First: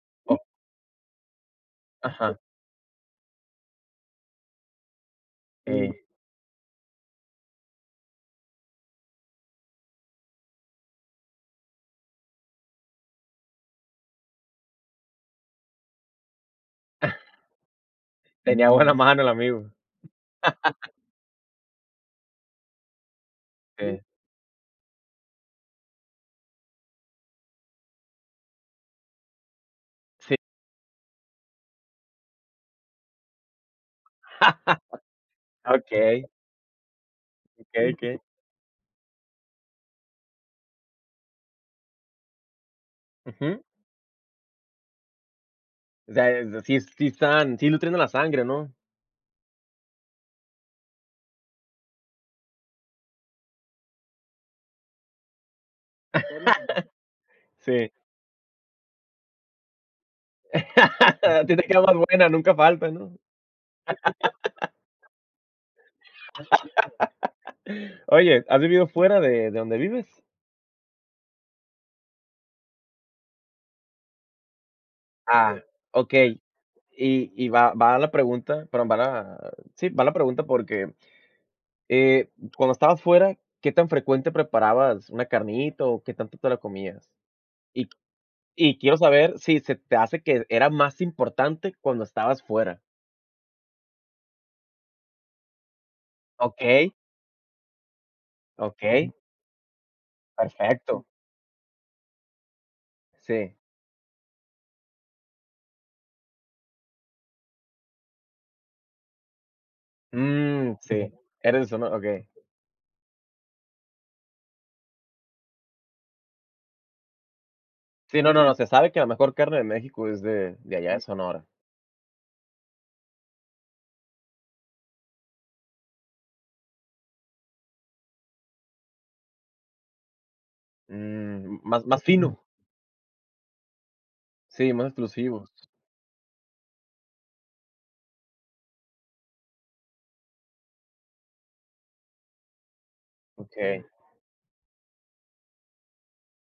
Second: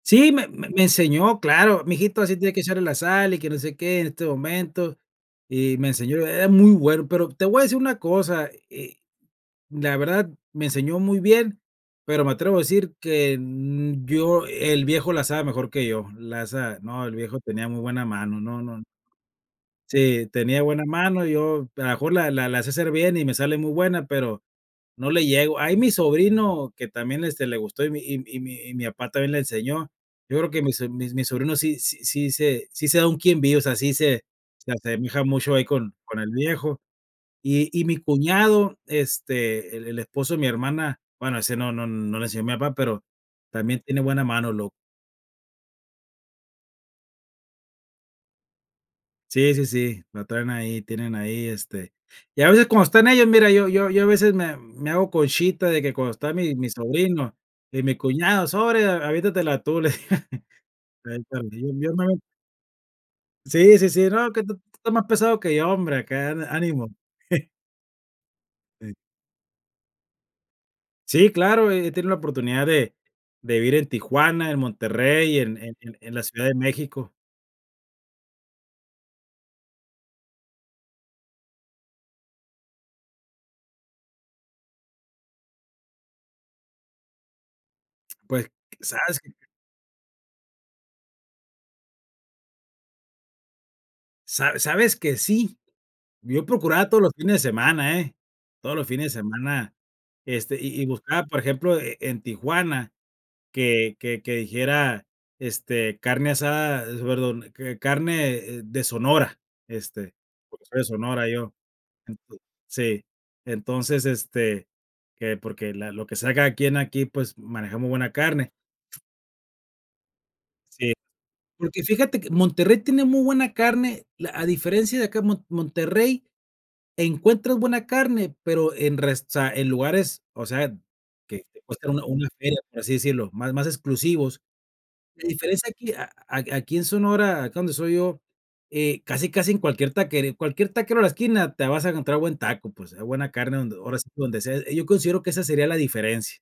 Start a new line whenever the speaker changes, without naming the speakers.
Sí,
O
me me enseñó, claro, mi hijito, así
Ajá.
tiene que echarle la sal y que no sé qué en este momento, y me
Eh.
enseñó. Era muy bueno, pero, te voy a decir una cosa, eh, la verdad me enseñó muy bien, pero me atrevo a decir que n yo el viejo la sabe mejor que yo, la sabe, no, el viejo tenía muy buena mano, no,
Tenía
no
buena mano el amigo.
sí, tenía buena mano, yo, a lo mejor la la la sé hacer bien y me sale muy
Okey.
buena, pero no le llego. Ahí mi sobrino, que también, este, le gustó y mi y y mi y mi papá también le enseñó.
Sí.
Yo creo que mise mis mis sobrinos sí sí sí se sí se da un quién vive, o sea, sí se se asemeja mucho ahí con con
Okey.
el viejo. Y y
Okey,
mi
okey.
cuñado, este, el el esposo de mi hermana, bueno, ese no no no le enseñó mi papá, pero
Ujú.
también tiene buena mano, lo
O sea, sí sí están, sí nutriendo la sangre, ¿no?
Sí, sí, sí, lo traen ahí, tienen ahí, este y a veces cuando están ellos, mira, yo yo yo a veces me me hago conchita de que cuando está mi mi sobrino y
Sí.
mi cuñado, sorry, a avientatela tu, le a él
A ti te
también.
queda más buena, nunca falta, ¿no?
Sí, sí, sí. "No, que tú estás más pesado que yo, hombre, acá ana ánimo".
Oye, ¿has vivido
Sí.
fuera de de donde vives?
Sí, claro, he he tenido la oportunidad de de vivir en Tijuana, en Monterrey, en
Ah,
en en en la
okey.
Ciudad de México.
Y y va va la pregunta, perdón, va la sí, va la pregunta porque, eh, cuando estabas fuera, ¿qué tan frecuente preparabas una carnita, o, qué tanto te la comías? Y q
Pues,
y quiero
quizas, sí.
saber si se te hace que era más importante cuando estabas fuera.
Sa sabes que sí, yo procuraba
Okey.
todos los fines de semana, ¿eh?, todos los
Okey.
fines de semana, este, y y
Perfecto.
buscaba, por ejemplo, e en Tijuana,
Sí.
que que que dijera, este, carne asada, perdón, que carne de Sonora, este, porque
Mm,
soy de
sí,
Sonora yo.
eres de Sono okey.
Ento Sí. Entonces, este, que porque la lo que se haga aquí en aquí, pues, manejamos buena
Sí, no, no,
carne.
no, se sabe que lo mejor carne de México es de de
Sí.
allá de Sonora.
Porque fíjate que Monterrey tiene muy buena carne, la a diferencia de acá en mo Monterrey encuentro buena carne, pero en resta en lugares, o sea, que
Mm,
te
más
cuesta
más
una una
fino.
feria, por así decirlo, más más exclusivos.
Sí, más
La
exclusivos.
diferencia aquí a aquí en Sonora, acá donde soy yo, eh, casi, casi en cualquier taquería, cualquier taquero a la esquina te vas a encontrar buen taco, pues, hay buena carne, donde,
Okey.
ahora sí, donde sea, yo considero que esa sería la diferencia.